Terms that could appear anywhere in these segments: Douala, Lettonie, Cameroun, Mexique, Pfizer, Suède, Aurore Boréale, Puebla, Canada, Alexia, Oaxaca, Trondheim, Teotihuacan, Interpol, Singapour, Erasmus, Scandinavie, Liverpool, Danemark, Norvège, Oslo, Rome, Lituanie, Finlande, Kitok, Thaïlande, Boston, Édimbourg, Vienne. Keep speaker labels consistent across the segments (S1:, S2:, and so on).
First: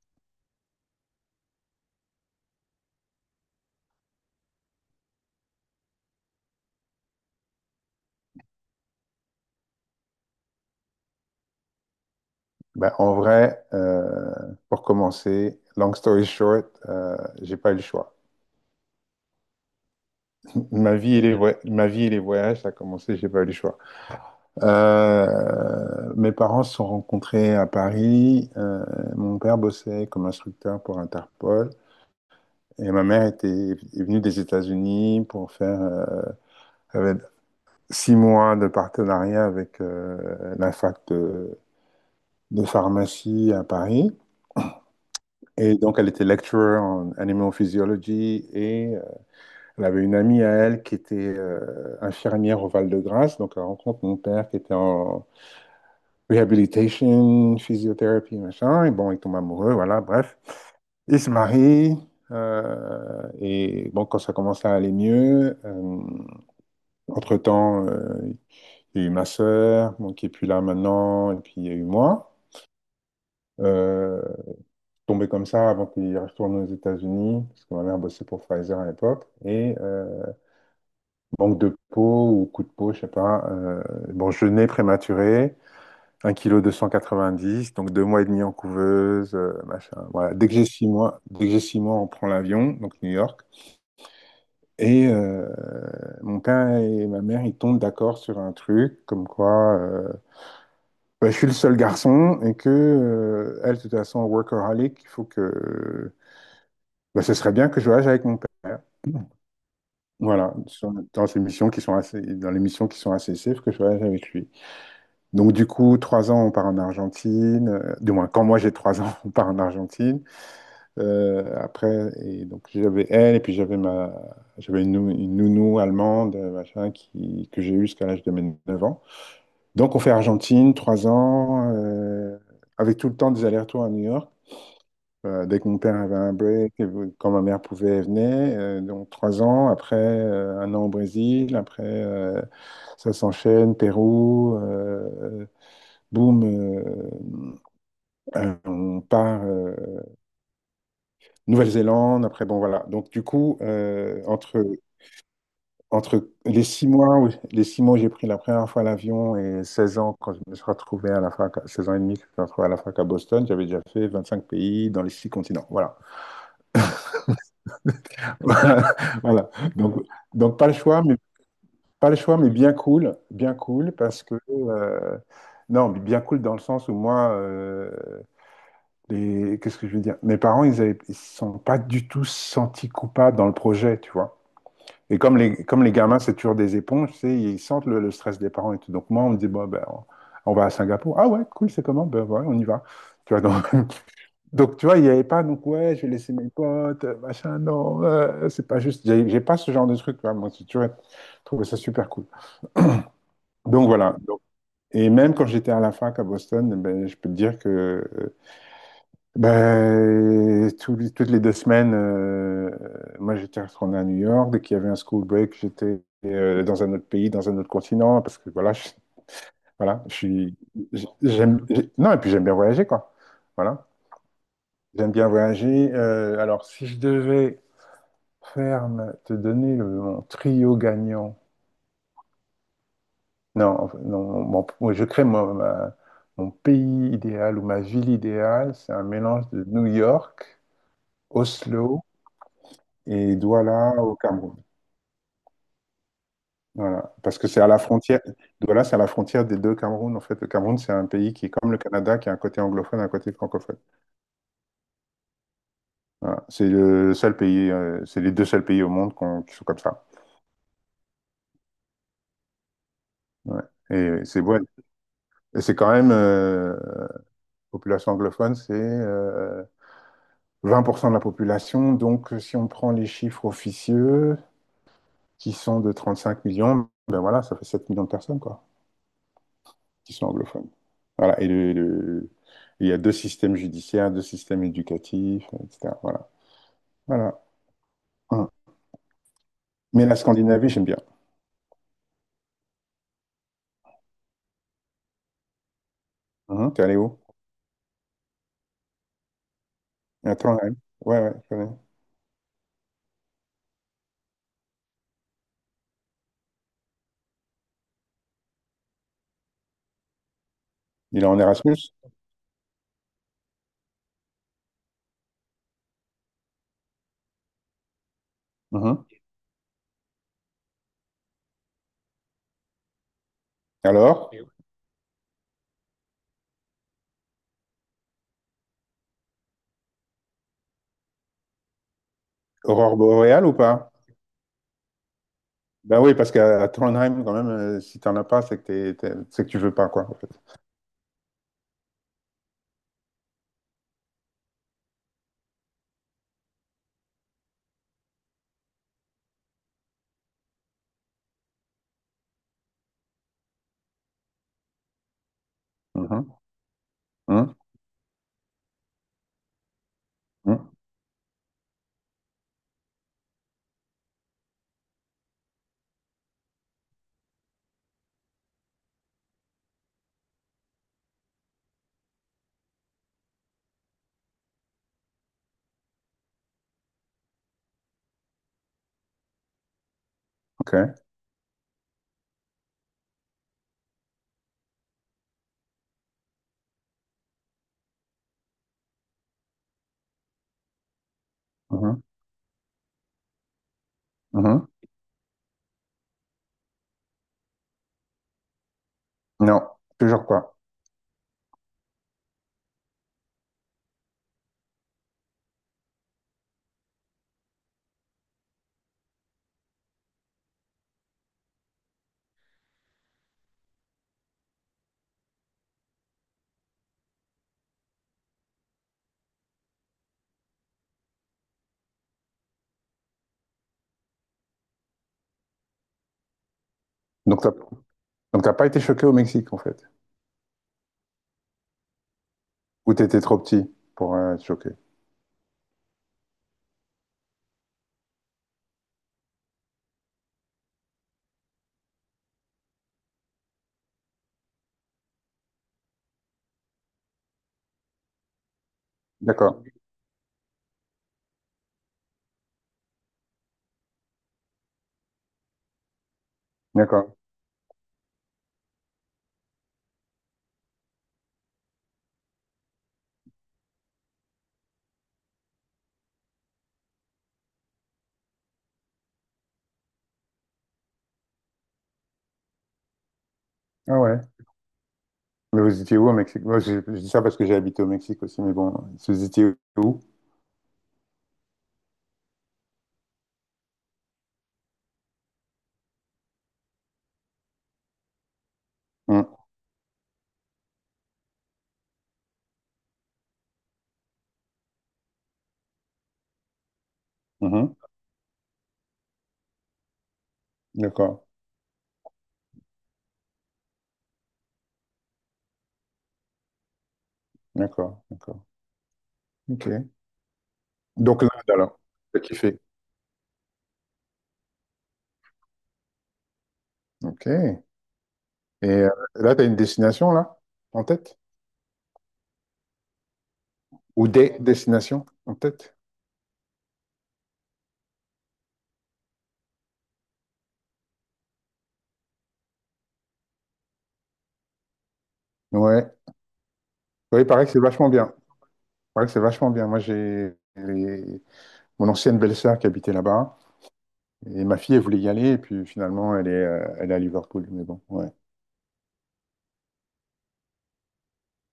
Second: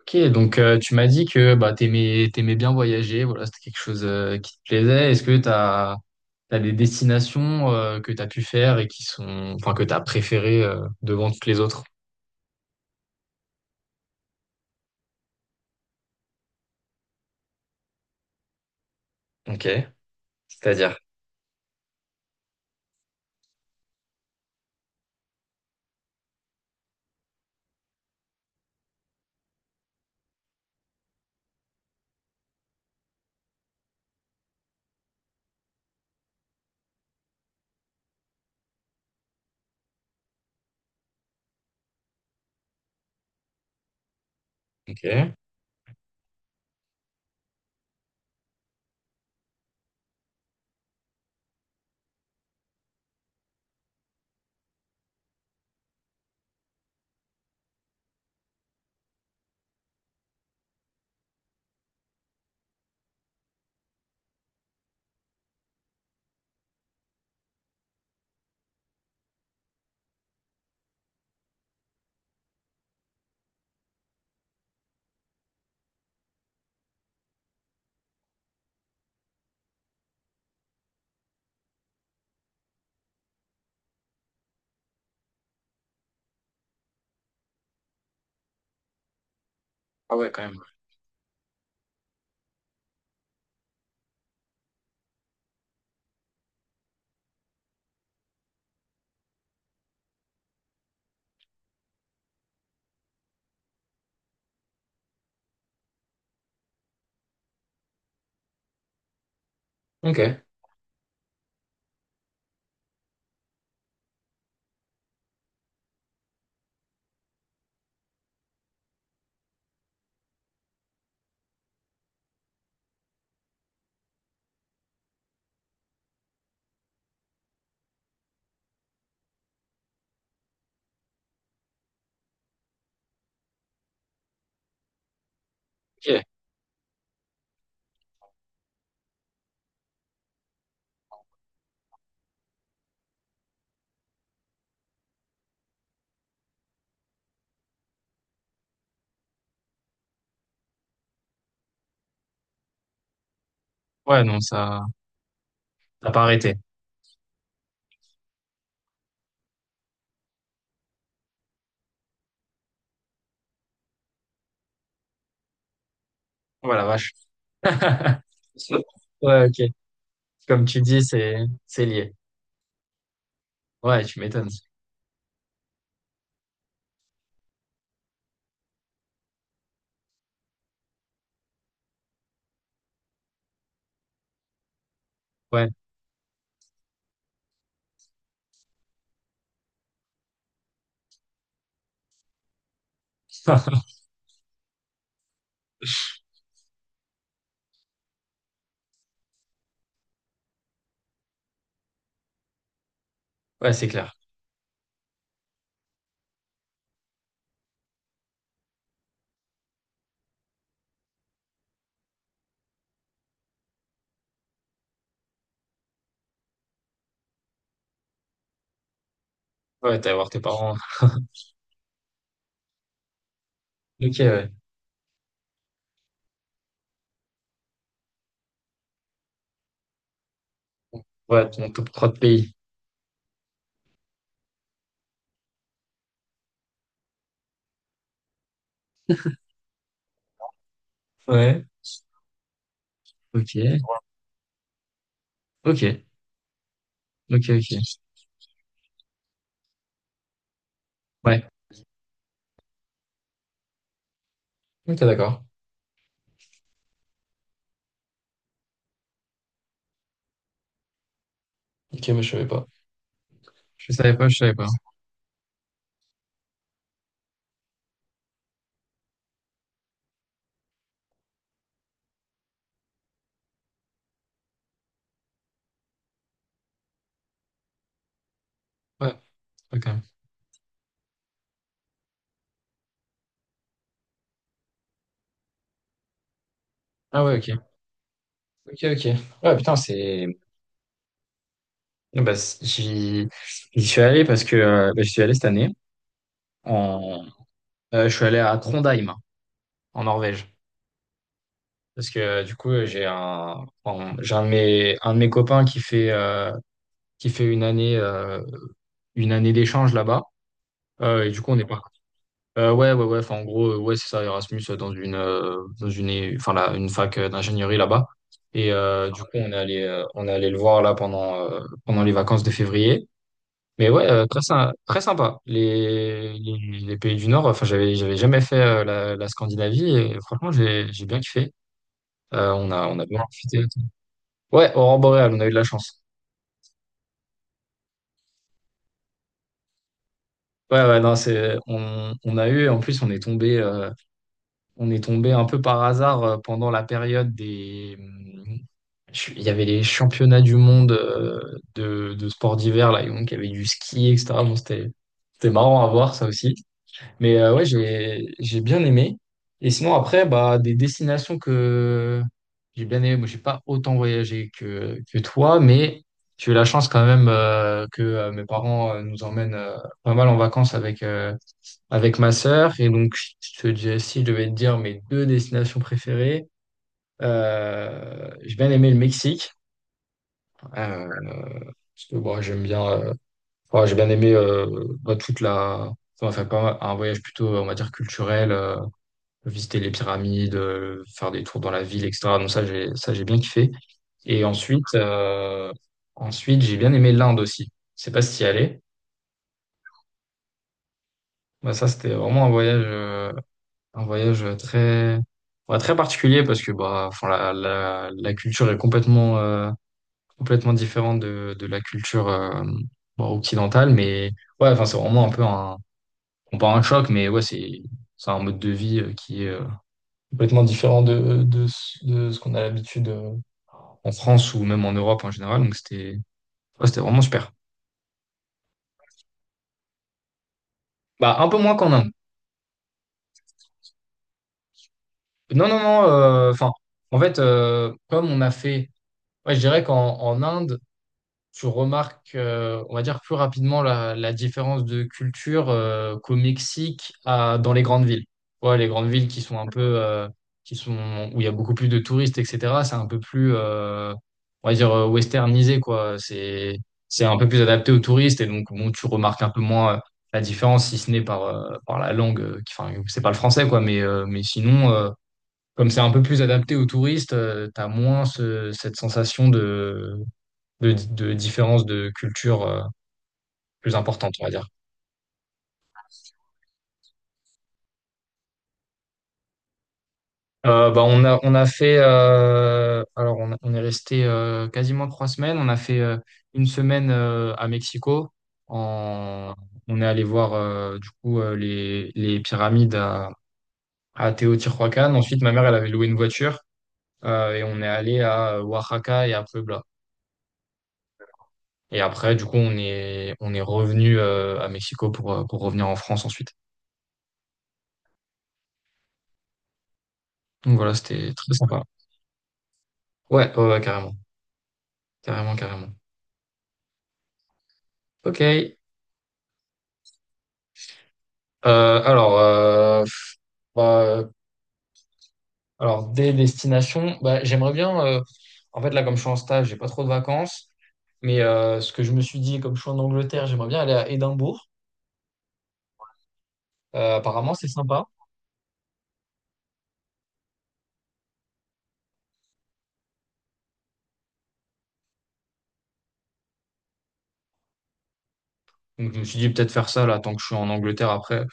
S1: Ok, donc tu m'as dit que t'aimais bien voyager, voilà, c'était quelque chose qui te plaisait. Est-ce que t'as des destinations que t'as pu faire et qui sont, enfin, que t'as préférées devant toutes les autres?
S2: Ben, en vrai, pour commencer, long story short, j'ai pas eu le choix.
S1: Ok,
S2: Ma
S1: c'est-à-dire?
S2: vie et ma vie et les voyages, ça a commencé, j'ai pas eu le choix. Mes parents se sont rencontrés à Paris. Mon père bossait comme instructeur pour Interpol et ma mère était est venue des États-Unis pour faire avec six mois de partenariat avec la fac de pharmacie à Paris.
S1: Ok.
S2: Et donc, elle était lecturer en animal physiology. Et Elle avait une amie à elle qui était infirmière au Val-de-Grâce, donc elle rencontre mon père qui était en rehabilitation, physiothérapie, machin, et bon, ils tombent amoureux, voilà, bref. Ils se marient, et bon, quand ça commence à aller mieux, entre-temps, il y a eu ma sœur, bon, qui est plus là maintenant, et puis il y a eu moi. Euh, Tombé comme ça avant qu'il retourne aux États-Unis, parce que ma mère bossait pour Pfizer à l'époque, et manque de peau ou coup de peau, je sais pas. Bon, je nais prématuré, un kilo deux cent quatre-vingt-dix, donc deux mois et demi en couveuse, machin.
S1: Ah ouais,
S2: Voilà.
S1: quand
S2: Dès que
S1: même.
S2: j'ai six mois, dès que j'ai six mois, on prend l'avion, donc New York. Et mon père et ma mère, ils tombent d'accord sur un truc, comme quoi bah, je suis le seul garçon et que elle, de toute façon, workaholic, il faut que bah, ce serait bien que je voyage avec mon père.
S1: Ok.
S2: Voilà, dans ces missions qui sont assez, dans les missions qui sont assez safe, que je voyage avec lui. Donc du coup, trois ans, on part en Argentine. Du moins, quand moi j'ai trois ans, on part en Argentine. Après, et donc j'avais elle, et puis j'avais une, une nounou allemande, machin, que j'ai eue jusqu'à l'âge de mes 9 ans. Donc on fait Argentine, trois ans, avec tout le temps des allers-retours à New York. Dès que mon père avait
S1: Ok.
S2: un break, et quand ma mère pouvait, elle venait. Donc trois ans, après un an au Brésil, après ça s'enchaîne, Pérou. Boum, euh, on part Nouvelle-Zélande. Après, bon, voilà. Donc, du coup,
S1: Ouais, non, ça, t'as pas
S2: entre
S1: arrêté.
S2: les six mois les six mois où j'ai pris la première fois l'avion et 16 ans, quand je me suis retrouvé à la fac, 16 ans et demi, que je me suis retrouvé à la fac à Boston, j'avais déjà fait 25 pays dans les six continents. Voilà.
S1: Oh la vache. Ouais,
S2: Voilà.
S1: ok.
S2: Donc, donc,
S1: Comme
S2: pas le
S1: tu
S2: choix,
S1: dis,
S2: mais,
S1: c'est
S2: pas
S1: lié.
S2: le choix, mais bien cool. Bien cool
S1: Ouais, tu
S2: parce que.
S1: m'étonnes.
S2: Non, mais bien cool dans le sens où moi, qu'est-ce que je veux dire? Mes parents, ils avaient... ils se sont pas du tout sentis coupables dans le projet, tu vois. Et
S1: Ouais.
S2: comme les gamins, c'est toujours des éponges, tu sais, ils sentent le stress des parents et tout. Donc moi, on me dit, bon, ben, on va à Singapour. Ah ouais, cool, c'est comment? Ben ouais, on y va. Tu vois, donc, donc, tu vois, il n'y avait pas, donc ouais, je vais laisser mes potes, machin, non, c'est pas juste. J'ai pas ce genre de truc, tu vois. Moi, tu vois, je trouvais ça super cool.
S1: Ouais, c'est
S2: Donc
S1: clair.
S2: voilà. Donc, et même quand j'étais à la fac à Boston, ben, je peux te dire que ben, tous toutes les deux semaines, moi j'étais retourné à New York. Dès qu'il y avait un school break, j'étais dans un autre pays, dans un autre continent, parce que
S1: Ouais,
S2: voilà,
S1: t'as à voir tes parents.
S2: j'aime, non, et puis j'aime bien voyager, quoi. Voilà,
S1: Ok, ouais.
S2: j'aime bien voyager. Alors, si je devais te donner mon trio gagnant,
S1: Ouais, ton top 3 de pays.
S2: non, en fait, non, moi, je crée mon pays idéal ou ma ville idéale, c'est un mélange de New York,
S1: Ouais.
S2: Oslo et
S1: Ok.
S2: Douala au Cameroun.
S1: Ok,
S2: Voilà. Parce
S1: ok,
S2: que c'est à
S1: ok.
S2: la frontière, Douala, c'est à la frontière des deux Cameroun. En fait, le Cameroun, c'est un pays
S1: Ouais,
S2: qui est comme le Canada, qui a un côté anglophone et un côté francophone.
S1: ok, d'accord.
S2: Voilà. C'est les deux seuls pays au monde qui sont comme ça.
S1: Ok, mais je savais pas.
S2: Ouais.
S1: Je savais
S2: Et
S1: pas, je
S2: c'est
S1: savais
S2: bon.
S1: pas.
S2: Et c'est quand même, population anglophone, c'est 20% de la population. Donc, si on prend les chiffres officieux, qui sont de 35 millions, ben voilà, ça fait 7 millions de personnes, quoi.
S1: Ouais, ok.
S2: Qui sont anglophones. Voilà. Il y a deux systèmes judiciaires, deux systèmes éducatifs, etc. Voilà.
S1: Ah ouais,
S2: Voilà.
S1: ok.
S2: Hum.
S1: Ok, ok. Ouais, putain,
S2: Mais la
S1: c'est...
S2: Scandinavie, j'aime bien.
S1: Non, bah, j'y suis allé parce que... j'y suis allé cette année.
S2: Mhm. T'es allé où?
S1: En... je suis allé à Trondheim, en
S2: À
S1: Norvège.
S2: Trondheim. Ouais, ouais, je connais.
S1: Parce que du coup, j'ai un de un de mes copains qui qui fait une une année d'échange là-bas.
S2: Il est
S1: Et
S2: en
S1: du coup, on est
S2: Erasmus?
S1: parti. Ouais, ouais, ouais. Enfin, en gros, ouais, c'est ça, Erasmus enfin, une fac d'ingénierie là-bas. Et
S2: Mhm.
S1: du coup, on est allé le voir là pendant les vacances de février. Mais ouais,
S2: Alors, oui.
S1: très sympa. Les pays du Nord. Enfin, j'avais jamais fait la Scandinavie et franchement, j'ai bien kiffé. On a,
S2: Aurore
S1: on a bien
S2: boréale ou
S1: profité.
S2: pas?
S1: Ouais, aurore boréale, on a eu de la
S2: Ben
S1: chance.
S2: oui, parce qu'à à Trondheim, quand même, si t'en as pas, c'est que c'est que tu veux pas, quoi, en fait.
S1: Ouais, ouais, non, c'est, on a eu. En plus, on est tombé un peu par hasard pendant la période des… Il y avait les championnats du monde de sports d'hiver, là, et donc il y avait du ski, etc. Bon, c'était marrant à voir, ça
S2: Mhm.
S1: aussi. Mais
S2: Mhm.
S1: ouais, j'ai bien aimé. Et sinon, après, bah,
S2: Mhm.
S1: des destinations que j'ai bien aimé. Moi, j'ai pas autant voyagé que toi, mais j'ai eu la chance quand même que mes parents nous emmènent pas mal en vacances avec ma sœur. Et donc, je te dis, si je devais te dire mes deux destinations préférées, j'ai bien aimé le Mexique.
S2: OK.
S1: Euh, Parce que bon, j'aime enfin, j'ai bien aimé bah, toute la… Enfin, faire pas un voyage plutôt, on va dire, culturel, visiter les pyramides, faire des tours dans la
S2: Mhm.
S1: ville, etc. Donc ça, j'ai bien kiffé. Et
S2: Mhm.
S1: ensuite, euh, ensuite, j'ai bien aimé l'Inde aussi. Je sais pas si y allais.
S2: Non, toujours pas.
S1: Bah, ça, c'était vraiment un voyage, un ouais, très particulier parce que bah, enfin, la culture est complètement, complètement différent de la culture bon, occidentale, mais ouais, enfin, c'est vraiment un peu un, on pas un choc, mais ouais, c'est un mode de vie qui est complètement différent de ce qu'on a l'habitude en France ou même en Europe en général, donc c'était ouais, c'était vraiment
S2: Donc, t'as
S1: super.
S2: donc t'as pas été choqué au Mexique, en fait.
S1: Bah, un peu moins qu'en Inde.
S2: Ou t'étais trop petit pour être choqué.
S1: Non, non, non, enfin, en fait, comme on a fait, ouais, je dirais qu'en en Inde, on va dire, plus rapidement la différence de culture qu'au Mexique à, dans les grandes villes. Ouais, les grandes villes qui sont
S2: D'accord.
S1: un peu, qui sont, où il y a beaucoup plus de touristes, etc., c'est un peu plus, on va dire, westernisé, quoi.
S2: D'accord.
S1: C'est un peu plus adapté aux touristes et donc, bon, tu remarques un peu moins la différence, si ce n'est par, par la langue, qui, enfin, c'est pas le français, quoi, mais sinon, comme c'est un peu plus adapté aux touristes, tu as moins cette sensation de de différences de culture plus
S2: Ah ouais.
S1: importantes, on va dire.
S2: Mais vous étiez où au Mexique? Moi, je dis ça parce que j'ai habité au Mexique aussi, mais bon, vous étiez où?
S1: Bah, on a fait, alors on est resté quasiment trois semaines. On a fait une semaine à Mexico.
S2: Hum,
S1: En, on est allé voir du coup les pyramides à Teotihuacan. Ensuite, ma mère, elle avait loué une voiture et
S2: mhm.
S1: on est allé à Oaxaca et à Puebla.
S2: D'accord.
S1: Et après, du coup, on est revenu à Mexico pour revenir en France ensuite.
S2: D'accord. D'accord. OK.
S1: Donc voilà,
S2: Donc
S1: c'était
S2: l'Inde,
S1: très
S2: alors,
S1: sympa.
S2: t'as kiffé.
S1: Ouais, ouais, ouais, carrément. Carrément, carrément.
S2: OK.
S1: Ok.
S2: Et là, tu as une destination, là, en tête?
S1: Alors, euh, bah,
S2: Ou
S1: euh,
S2: des destinations en tête?
S1: alors, des destinations, bah, j'aimerais bien. En fait, là, comme je suis en stage, j'ai pas trop de vacances. Mais ce que je me suis dit, comme je suis en Angleterre, j'aimerais bien aller à Édimbourg.
S2: Ouais. Oui, il paraît que
S1: Apparemment,
S2: c'est
S1: c'est
S2: vachement
S1: sympa.
S2: bien. Il paraît que c'est vachement bien. Mon ancienne belle-sœur qui habitait là-bas. Et ma fille, elle voulait y aller, et puis finalement, elle est à Liverpool. Mais bon, ouais.
S1: Donc, je me suis dit peut-être faire ça là, tant que je suis en Angleterre après.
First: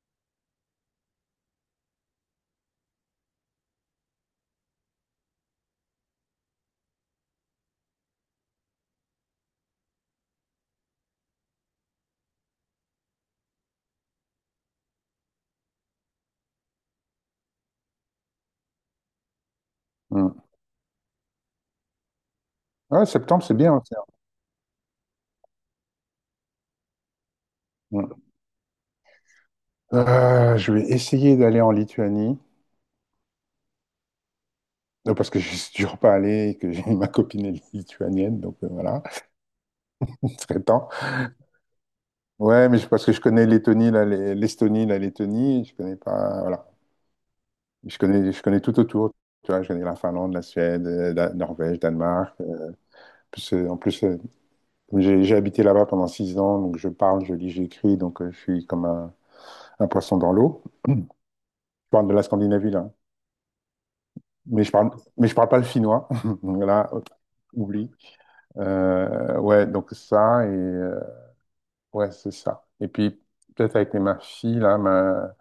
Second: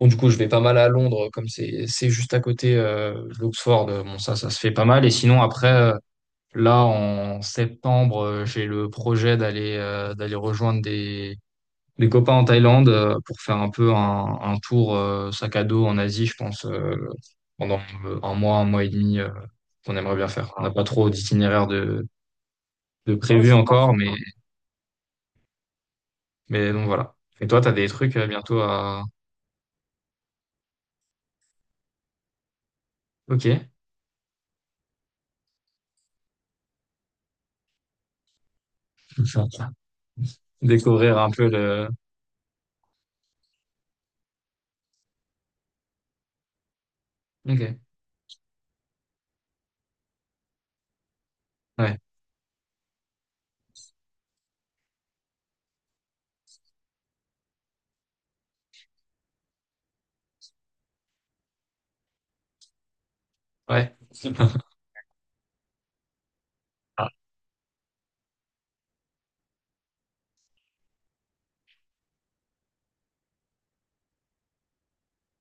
S1: Bon, du coup, je vais pas mal à Londres, comme c'est juste à côté d'Oxford. Bon, ça se fait pas mal. Et sinon, après, là, en septembre, j'ai le projet d'aller d'aller rejoindre des copains en Thaïlande pour faire un peu un tour sac à dos en Asie, je pense, pendant un mois et demi, qu'on aimerait bien
S2: Hum.
S1: faire. On n'a pas trop d'itinéraire
S2: Ouais,
S1: de ouais,
S2: septembre,
S1: prévu
S2: c'est
S1: sympa.
S2: bien
S1: Encore,
S2: aussi.
S1: mais, sympa. Mais donc voilà. Et toi, t'as des trucs
S2: Hein.
S1: bientôt à...
S2: Je vais essayer d'aller en Lituanie.
S1: Ok.
S2: Non, parce que je suis toujours pas allé et que j'ai ma copine est lituanienne, donc voilà, il serait temps.
S1: Découvrir un peu le...
S2: Ouais, mais parce que je connais l'Estonie, la Lettonie, je connais pas, voilà.
S1: Ok.
S2: Je connais tout autour, tu vois, je connais la Finlande, la Suède, la Norvège,
S1: Ouais.
S2: Danemark. En plus, j'ai habité là-bas pendant six ans, donc je parle, je lis, j'écris, donc je suis comme un poisson dans l'eau. Je parle de la Scandinavie, là.
S1: Ouais.
S2: Mais je parle, mais je parle pas le finnois. Voilà,
S1: Ah,
S2: oublie. Ouais, donc ça, et ouais, c'est ça. Et puis, peut-être avec ma fille,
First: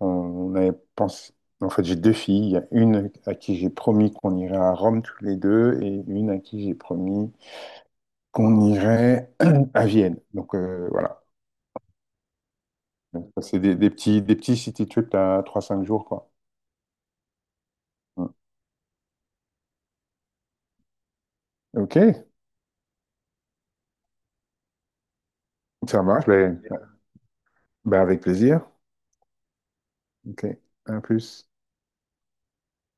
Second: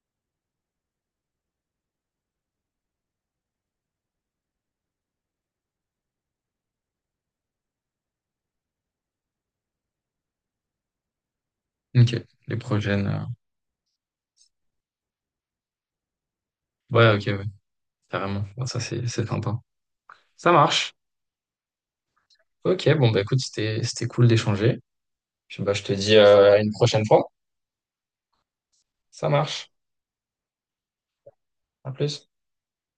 S2: on avait pensé. En fait, j'ai deux filles. Il y a une à qui j'ai promis qu'on irait à Rome tous les deux, et une à qui j'ai promis qu'on irait à Vienne. Donc, voilà.
S1: ok. Les prochaines...
S2: Donc, ça, c'est des petits city trips à trois cinq jours, quoi.
S1: ouais, ok, ouais.
S2: Mm.
S1: Carrément. Bon, ça, c'est sympa. Ça marche.
S2: OK,
S1: Ok, bon, bah écoute, c'était cool d'échanger. Puis bah, je te
S2: ça
S1: dis
S2: marche.
S1: à une prochaine fois.
S2: Ben, avec plaisir.
S1: Ça marche.
S2: OK, à plus.
S1: À plus.